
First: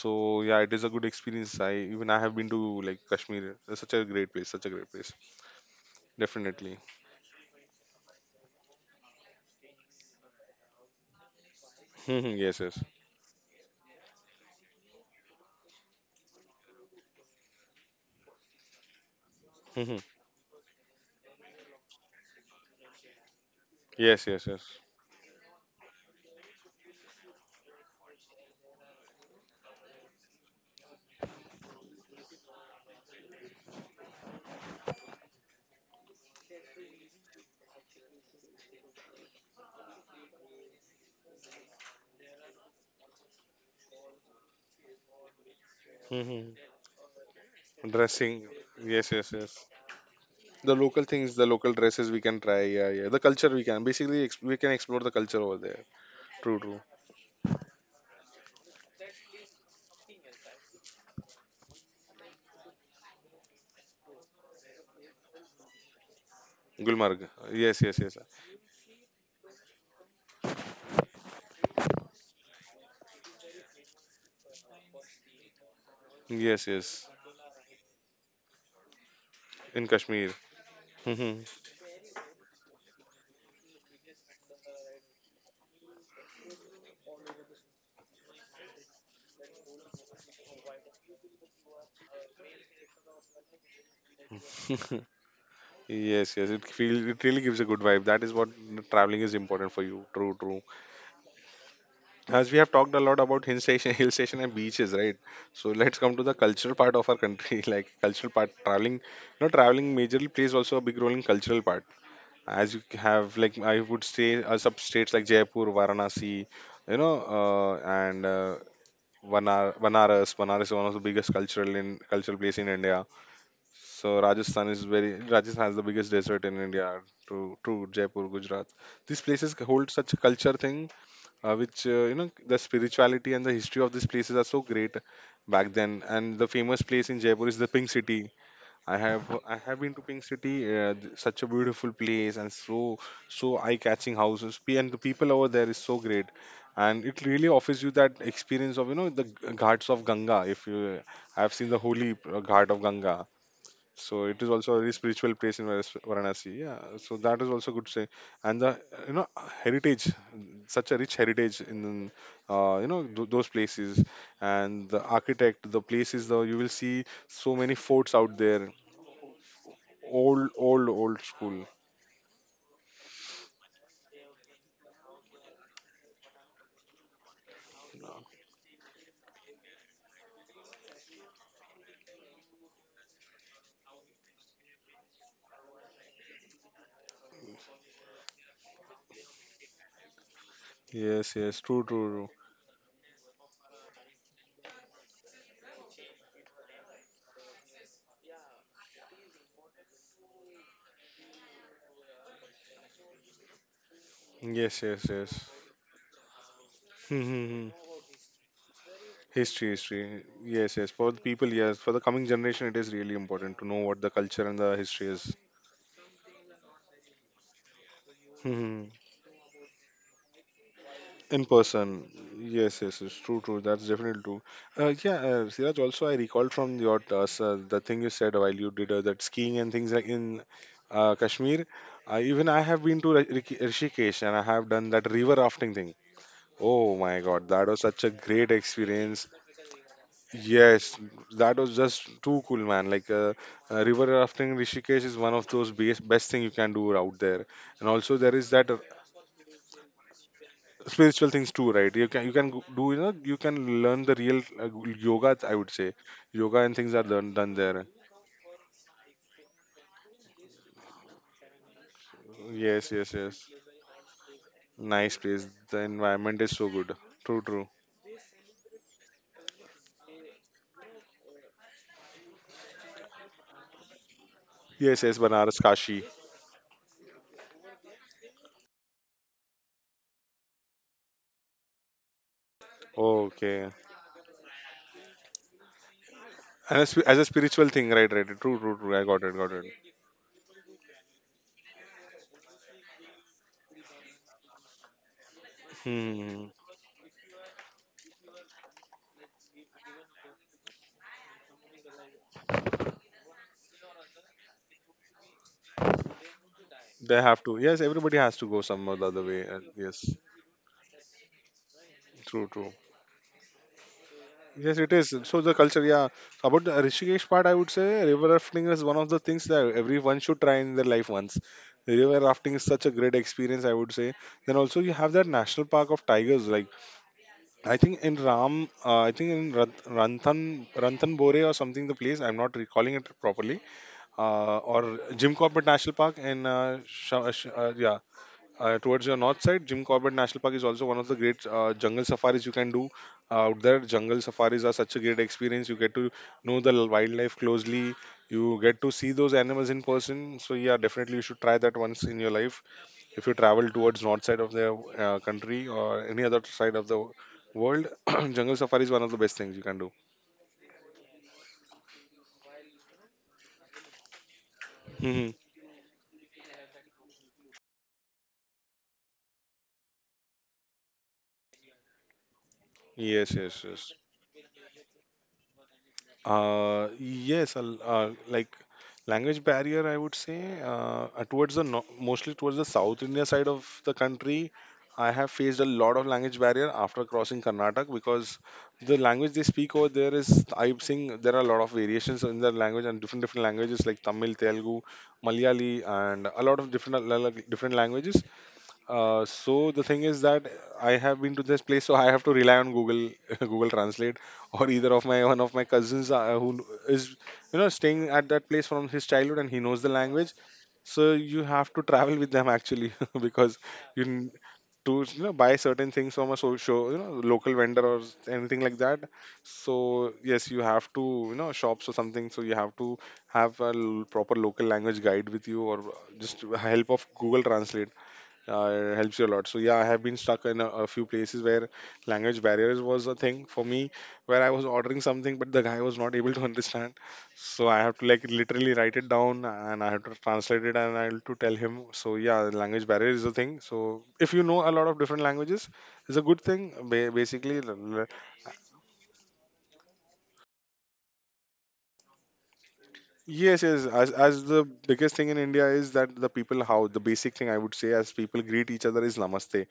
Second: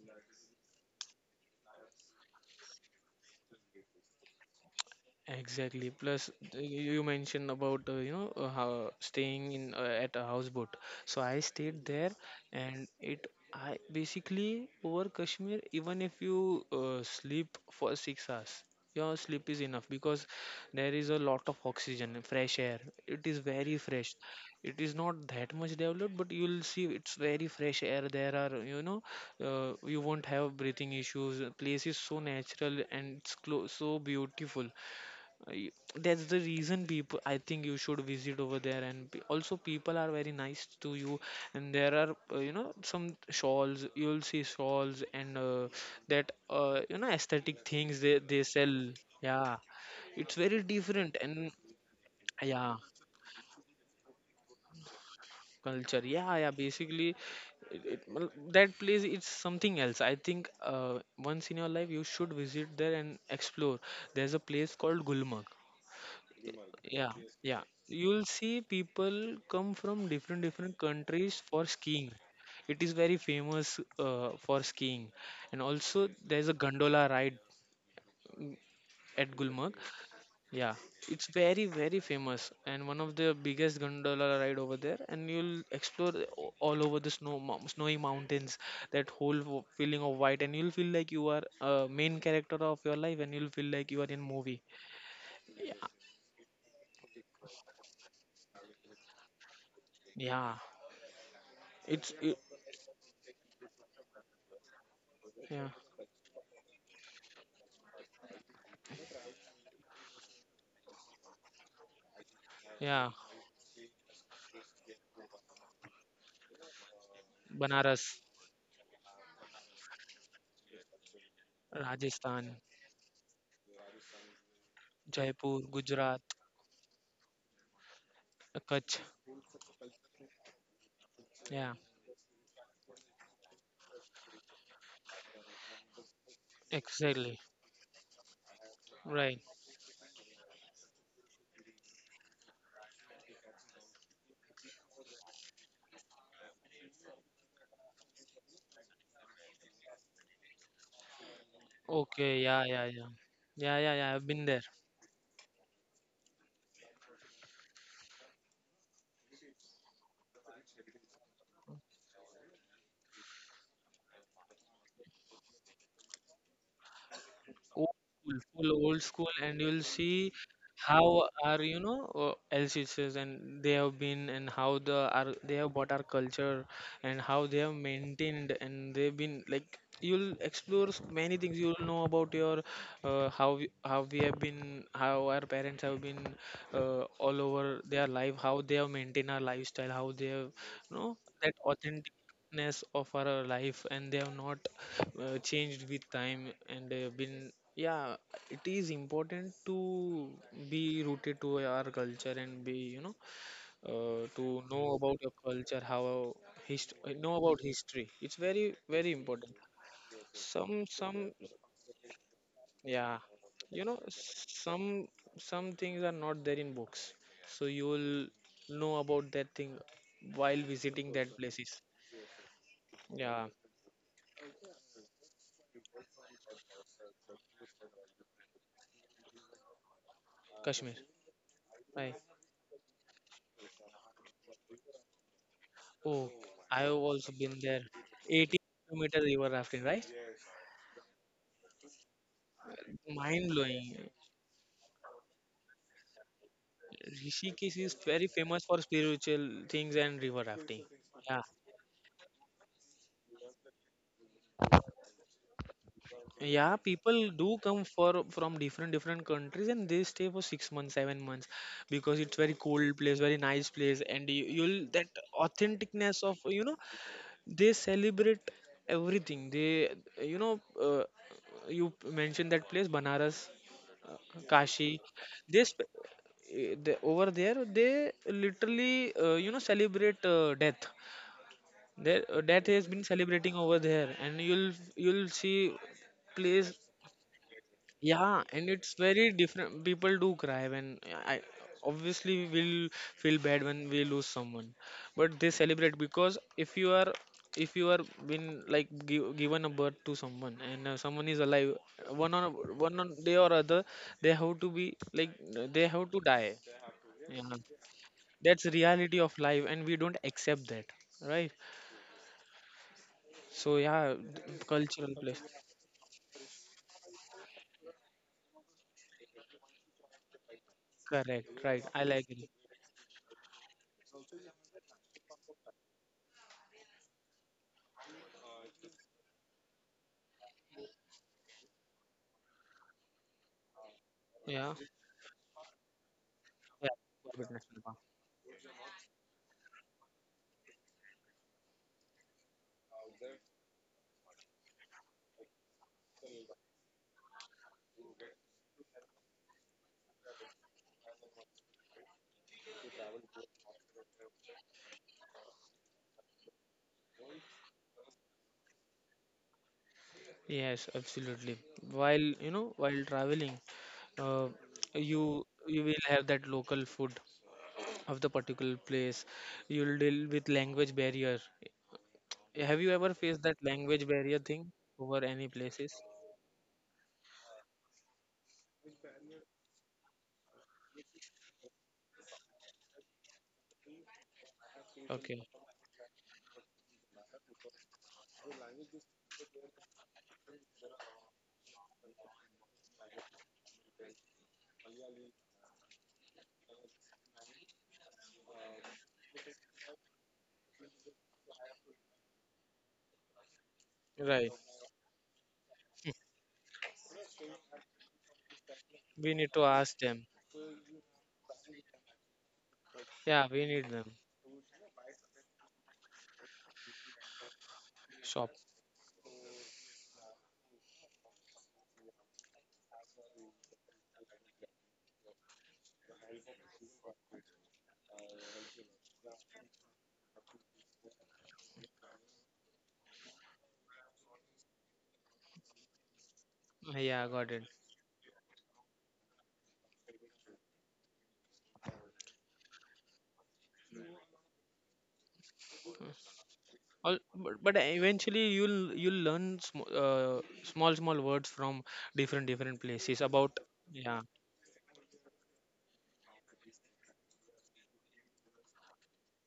So yeah, it is a good experience. I have been to like Kashmir. It's such a great place,
Exactly. Plus,
definitely.
you mentioned about how staying in at a houseboat. So I stayed there,
yes, yes, yes.
and it I basically over Kashmir. Even if you sleep for 6 hours, your sleep is enough
Mhm.
because there is a lot of oxygen, and fresh air. It is very fresh.
Yes, yes, yes.
It is not that much developed, but you'll see it's very fresh air. There are, you won't have breathing issues. The place is so natural and so beautiful. I- that's the reason, people, I think you should visit over there. And also people are very nice to you, and there are you know, some shawls. You'll see shawls and that
Mhm.
you know, aesthetic things they,
Dressing.
they sell.
Yes, yes, yes.
Yeah, it's very
The local
different.
things, the
And
local dresses we can try.
yeah,
Yeah, yeah, the culture we can we can explore the culture over there.
culture, yeah, yeah,
True, true.
basically that place, it's something else. I think once in your life you should visit there and explore. There's a place called Gulmarg. Yeah,
Gulmarg.
yeah.
Yes, yes, yes,
You'll see people come from different different countries for skiing. It is very famous for skiing. And also there's
yes,
a
yes.
gondola ride, mm, at
In
Gulmarg.
Kashmir.
Yeah, it's
Mhm.
very very famous, and one of the biggest gondola ride over there. And you'll explore all over the snow snowy mountains. That whole feeling of white, and you'll feel like you are a main character of your life, and you'll feel like you are in movie.
yes, yes, it feels, it really gives a good vibe. That is what traveling is important for you. True, true.
Yeah, it's
As we
it,
have talked a lot about hill station, hill station and beaches, right? So
yeah,
let's come to the cultural part of our country. like cultural part, traveling, you know, traveling majorly plays also a big role in cultural part, as you
yeah.
have, like, I would say, sub states like Jaipur, Varanasi, you know,
Banaras,
and Vanar- Banaras. Banaras is one of the biggest cultural
Rajasthan,
place in India. So Rajasthan is very,
Jaipur,
Rajasthan has the biggest
Gujarat,
desert in India. True, true. Jaipur, Gujarat.
Kutch.
These places hold such a culture thing,
Yeah,
which you know, the spirituality and the history of these places are so great back then. And the famous place in
exactly.
Jaipur is the Pink City.
Right.
I have been to Pink City, such a beautiful place and so so eye-catching houses. And the people over there is so great, and it really offers you that experience of, you know, ghats of Ganga. If you, I have seen the holy
Okay.
ghat
Yeah,
of
yeah,
Ganga,
yeah. Yeah, yeah,
so
yeah,
it
I've
is
been
also a
there.
very spiritual place in Varas- Varanasi. Yeah, so that is also good to say. And the, you know, heritage, such a rich heritage in, you know, those places, and the architect, the places though, you will see so many forts
Old
out
school,
there.
full old school, and you'll
Old,
see
old
how
school.
our, you know, ancestors and they have been, and how the our they have bought our culture, and how they have maintained, and they've been like. You'll explore many things. You'll know about your how we have been, how our parents have been, all over their life, how they have maintained our lifestyle, how they have, you
Yes,
know,
yes.
that
True, true,
authentic uniqueness of our life, and they have not changed with time and they have been. Yeah, it is important to be rooted to our culture and be, you know,
true.
to
Yes,
know
yes,
about
yes.
your culture, how hist-
Hmm, hmm,
know
hmm.
about history. It's very very
History,
important.
history. Yes, yes.
some
For the
some
people, yes. For the coming generation, it is really
yeah,
important to know what
you
the
know,
culture and the history is.
some things are not there in books, so you will
Hmm.
know about that thing while visiting
In
that places.
person, yes, yes, it's true, true.
Yeah,
That's definitely true. Yeah, Siraj. Also, I recalled from your sir, the thing you said while you did that skiing and things like in
Kashmir.
Kashmir.
Bye.
Even I have been to Rishikesh and I have done that river rafting thing.
Oh, I've
Oh my
also
god,
been
that
there.
was such a great
18-kilometer
experience.
river rafting, right?
Yes, that was just too cool, man. Like
Mind blowing.
river rafting in Rishikesh is one of those best thing you can do out there.
Rishikesh is
And also
very
there is
famous
that
for spiritual things and river rafting.
spiritual
Yeah.
things too, right? You can go- do you know you can learn the real yoga. I would say yoga and
Yeah,
things are
people
done
do
there.
come for from different different countries and they stay for 6 months, 7 months, because it's very
Yes,
cold
yes,
place,
yes.
very nice place. And you, you'll
Nice
that
place. The
authenticness
environment
of,
is so
you know,
good. True, true.
they celebrate everything. They, you know, you mentioned that place, Banaras,
Yes, yes.
Kashi.
Banaras,
They
Kashi.
sp- eh, the, over there they literally you know, celebrate death. Their death has been
Okay.
celebrating over there, and you'll see
And,
place.
as a spiritual thing, right? Right. True,
Yeah,
true,
and
true. I
it's
got it.
very
Got it.
different. People do cry when I obviously will feel bad when we lose someone, but they celebrate because
Hmm.
if you are, if you are, been like give, given a birth to someone, and someone is alive, one on, one on day or other, they have to be like, they have to die.
They
Yeah,
have to. Yes, everybody has to go
that's
some or the
reality
other
of
way. And
life, and we
yes,
don't accept that, right?
true, true.
So yeah,
Yes, it is.
cultural
So the
place.
culture, yeah. About the Rishikesh part, I would say river rafting is one of the things that everyone should try in their life once.
Correct, right, I
River
like
rafting is
it.
such a great experience, I would say. Then also you have that national park of tigers. Like I think in Ram, I think in Ranthanbore or something. The place I'm not recalling it properly.
Yeah,
Or Jim Corbett National Park in yeah,
yeah.
towards your north side, Jim Corbett National Park is also one of the great jungle safaris you can do out there. Jungle safaris are such a great experience. You get to know wildlife closely. You get to see those animals in person. So yeah, definitely you should try that once in your life if you travel towards north side of the country or any other side of the world. Jungle safari is one of the best things you can do.
Yes, absolutely. While, you know, while traveling, uh,
Hmm.
you you will have that local food of the particular place. You'll deal with language barrier. Have you ever
Yes,
faced that
yes, yes.
language barrier thing over any places?
Yes, like language barrier, I would say, towards the no, mostly towards the South India side of the country, I have
Okay,
faced a lot of language barrier after crossing Karnataka, because the language they speak over there is, I'm seeing there are a lot of variations in their language and different different languages like Tamil, Telugu, Malayali, and a lot of different different languages. So the thing is that I have been to this place, so I have to rely on Google, Google Translate, or
right.
either of my one of my cousins who is, you know, staying at that place from his childhood and
We
he
need
knows the
to ask
language.
them.
So you have to travel with them actually, because
Yeah, we
you
need them.
to, you know, buy certain things from a so show you know, local vendor or anything
Shop.
like that. So yes, you have to, you know, shops or something. So you have to have a proper local language guide with you, or just help of Google Translate, it helps you a lot. So yeah, I have been stuck in a few places where language barriers was a thing for me, where I was ordering something but the guy was not able to understand.
Yeah,
So
got
I
it.
have to like literally write it down and I have to translate it and I have to tell him. So yeah, language barrier is a thing. So if you know a lot of different languages, it's a good thing.
All, but eventually you'll learn sm small small words from different different places
Yes,
about.
yes. As
Yeah,
the biggest thing in India is that the people, how the basic thing I would say, as people greet each other is namaste,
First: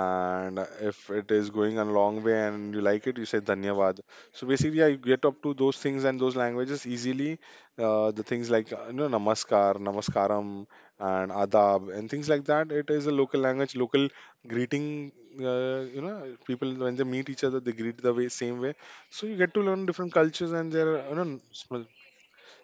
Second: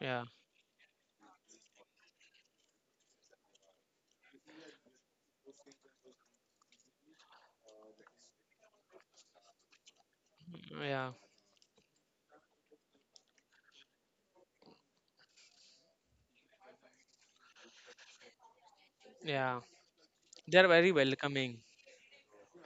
yeah,
if it is going a long way and you like it, you say dhanyawad. So basically, yeah, you get up to those things and those languages easily. Uh, the things like, you know, namaskar, namaskaram,
yeah.
and adab and things like that. It is a local language, local greeting, you know, people when they meet each other, they greet the way same way. So you get to
Yeah,
learn different cultures
they are
and
very
their, you know,
welcoming.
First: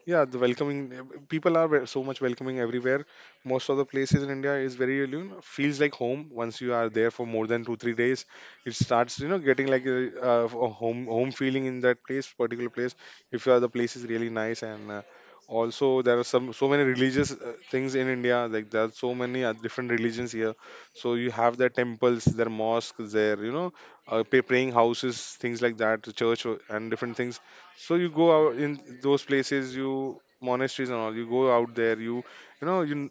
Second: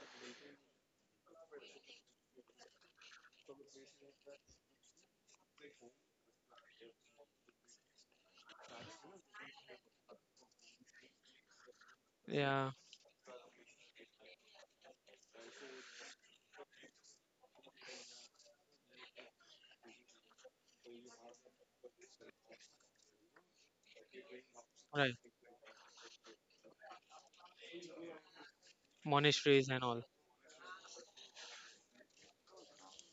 yeah, the welcoming, people are so much welcoming everywhere. Most of the places in India is very, you know, feels like home once you are there for more than two three days. It starts, you know, getting like a home feeling in that place
Yeah,
particular place. If you are, the place is really nice, and also there are some so many religious things in India, like there are so many different religions here. So you have their temples, their mosques, their, you know, praying
right.
houses, things like that, church and different things. So you go out in those
Monasteries
places,
and all.
you monasteries and all. You go out there, you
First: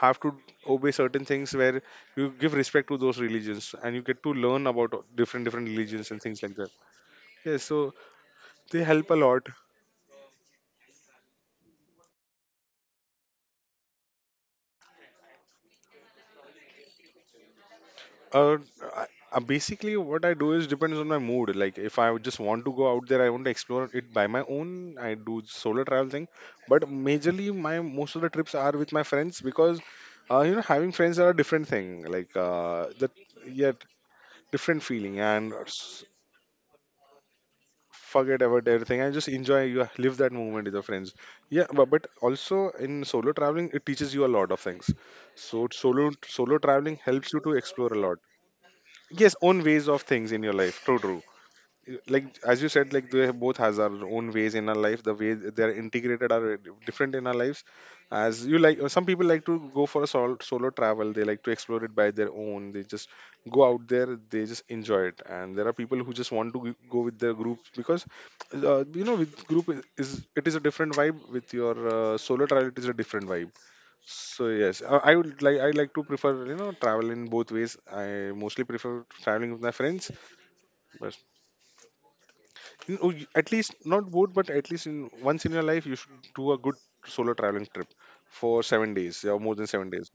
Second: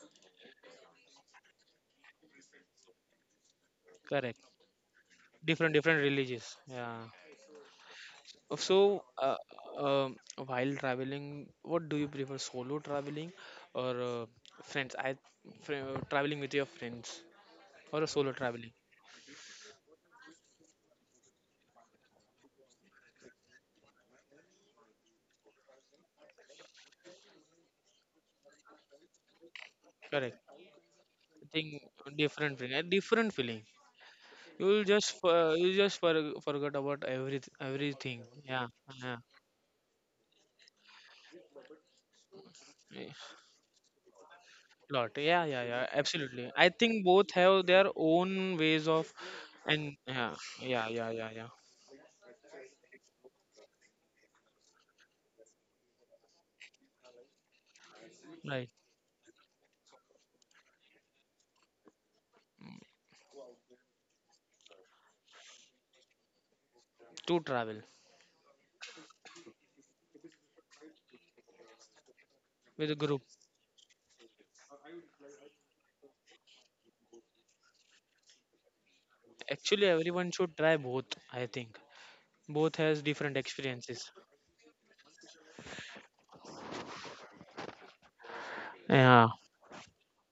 have to obey certain things where you give respect to those religions, and you get to
Correct.
learn about different different
Different different
religions and things like
religions.
that.
Yeah.
Yes, so they
So,
help a lot.
um, while traveling, what do you prefer, solo traveling or friends? Traveling with your friends, or a solo
Uh,
traveling?
basically, what I do is depends on my mood. Like, if I would just want to go out there, I want to explore it by my own. I do solo travel thing, but majorly my most of the trips are with my friends because,
Correct.
having friends are a
I
different
think
thing.
different feeling, a different feeling.
Yeah,
You
different
will just
feeling and
you just forget about everything.
forget about
Yeah,
everything and just enjoy. You live that moment with your friends. Yeah, but also in
yeah.
solo traveling, it teaches you a lot of things.
Lot. Yeah, yeah,
So
yeah.
solo
Absolutely.
solo
I
traveling
think
helps
both
you to
have their
explore a lot.
own ways of,
Yes, own ways of
and
things
yeah,
in your life.
yeah,
True,
yeah,
true.
yeah, yeah.
Like as you said, like they both has our own ways in our life. The way they are integrated are different in our lives. As you
Right.
like, some people like to go for a solo travel, they like to explore it by their own, they just go out there, they just enjoy it. And there are people who just want to go with their
To
group
travel
because you know, with group it is a different vibe. With your solo travel, it
with a
is a
group.
different vibe. So yes, I would like, I like to prefer, you know, travel in both ways. I mostly prefer traveling with
Actually,
my
everyone
friends,
should try both.
but
I think both has
you know,
different
at least
experiences.
not both, but at least in once in your life you should do a good solo traveling trip for seven
Yeah.
days or more than 7 days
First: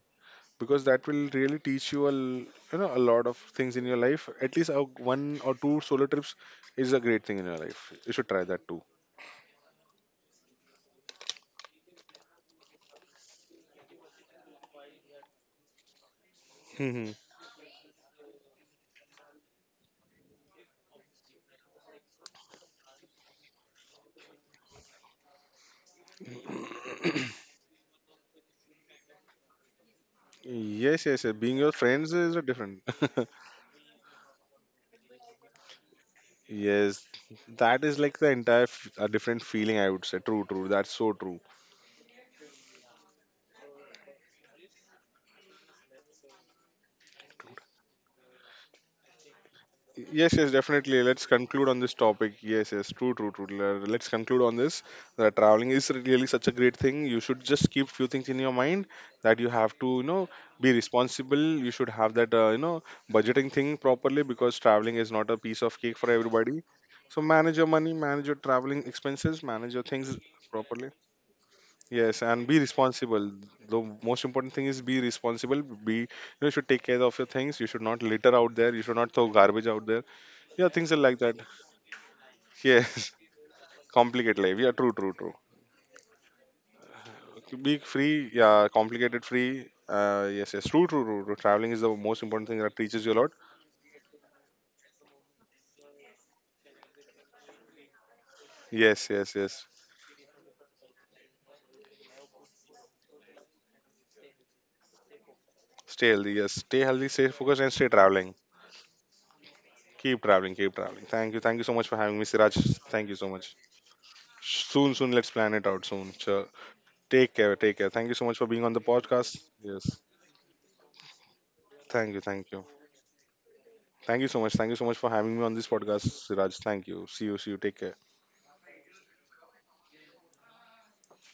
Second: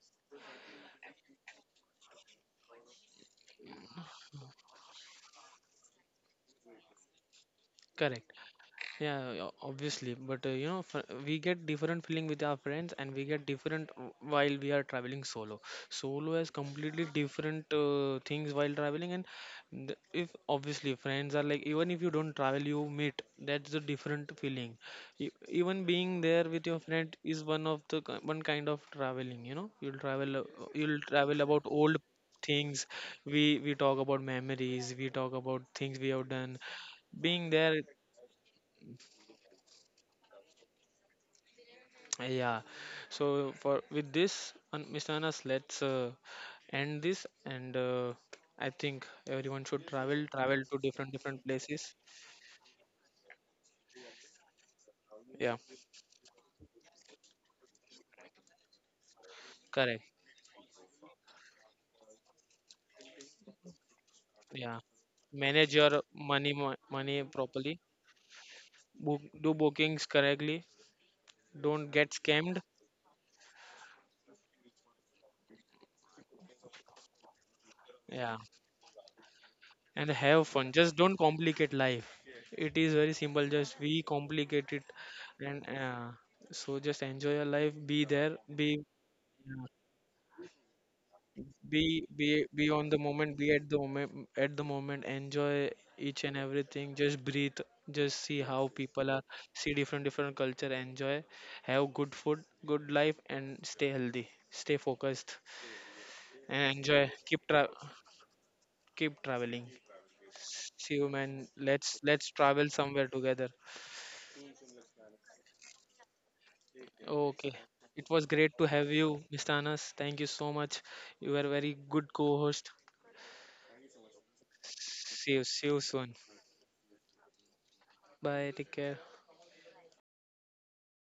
because that will really teach you a you know a lot of things in your life. At least a, one or two solo trips is a great thing in your life. You should
Correct.
try that too.
Yeah, yeah, obviously. But you know, we get different feeling with our friends, and we get different while we are traveling solo. Solo has
Mhm.
completely different things while traveling, and if obviously friends are like, even if you don't travel, you meet, that's a different feeling. Even being there with your friend is one of the one kind of traveling. You know,
Yes,
you'll
yes, yes. Being
travel
your
about
friends
old
is a different.
things. We talk about memories. We talk about things we have done
Yes,
being
that
there.
is like the entire a different feeling, I would say. True, true. That's so true.
Yeah. So for with this, Miss Anas, let's end this. And I think everyone should
Yes,
travel,
yes,
travel to
definitely. Let's
different different
conclude on this
places.
topic. Yes, yes, true, true, true. Let's conclude on this. That traveling
Yeah,
is really such a great thing. You should just keep few things in your mind that you have to, you
correct.
know, be responsible. You should have that, you know, budgeting thing properly because
Yeah,
traveling is not a piece of
manage
cake for
your
everybody.
money
So
money
manage your money,
properly.
manage your traveling
Book,
expenses,
do
manage your things
bookings correctly.
properly.
Don't
Yes,
get
and be
scammed.
responsible. The most important thing is be responsible. Be you know, you should take care of your things. You should not litter
Yeah,
out there. You should not throw garbage out there.
and have
Yeah,
fun.
things are
Just
like
don't
that.
complicate life.
Yes,
It is very simple, just we
complicate life. Yeah,
complicate
true,
it.
true, true.
And so just enjoy your
Be
life. Be
free.
there.
Yeah,
Be.
complicated free.
Yeah.
Yes, yes, true, true, true, true. Traveling is the
be
most
be
important thing that
be
teaches
on
you
the
a lot.
moment, be at the moment, at the moment. Enjoy each and everything, just breathe, just see how
Yes,
people
yes,
are,
yes.
see different different culture, enjoy, have good food, good life, and stay healthy, stay focused,
Stay healthy. Yes, stay
and
healthy, stay
enjoy. Keep
focused, and stay
tra
traveling.
keep traveling.
Keep traveling, keep traveling.
See you, man.
Thank you so much for
let's
having me,
let's
Siraj.
travel
Thank you
somewhere
so much.
together.
Soon, soon, let's plan it out soon. Sure. Take care.
Okay,
Take care. Thank you so
it
much
was
for being
great
on the
to have you,
podcast.
Mr.
Yes.
Anas. Thank you so much. You were a very
Thank you.
good
Thank you.
co-host.
Thank you so much. Thank you so much for having me
See
on
you,
this
see you
podcast,
soon.
Siraj. Thank you. See you. See you. Take care.
Bye, take care.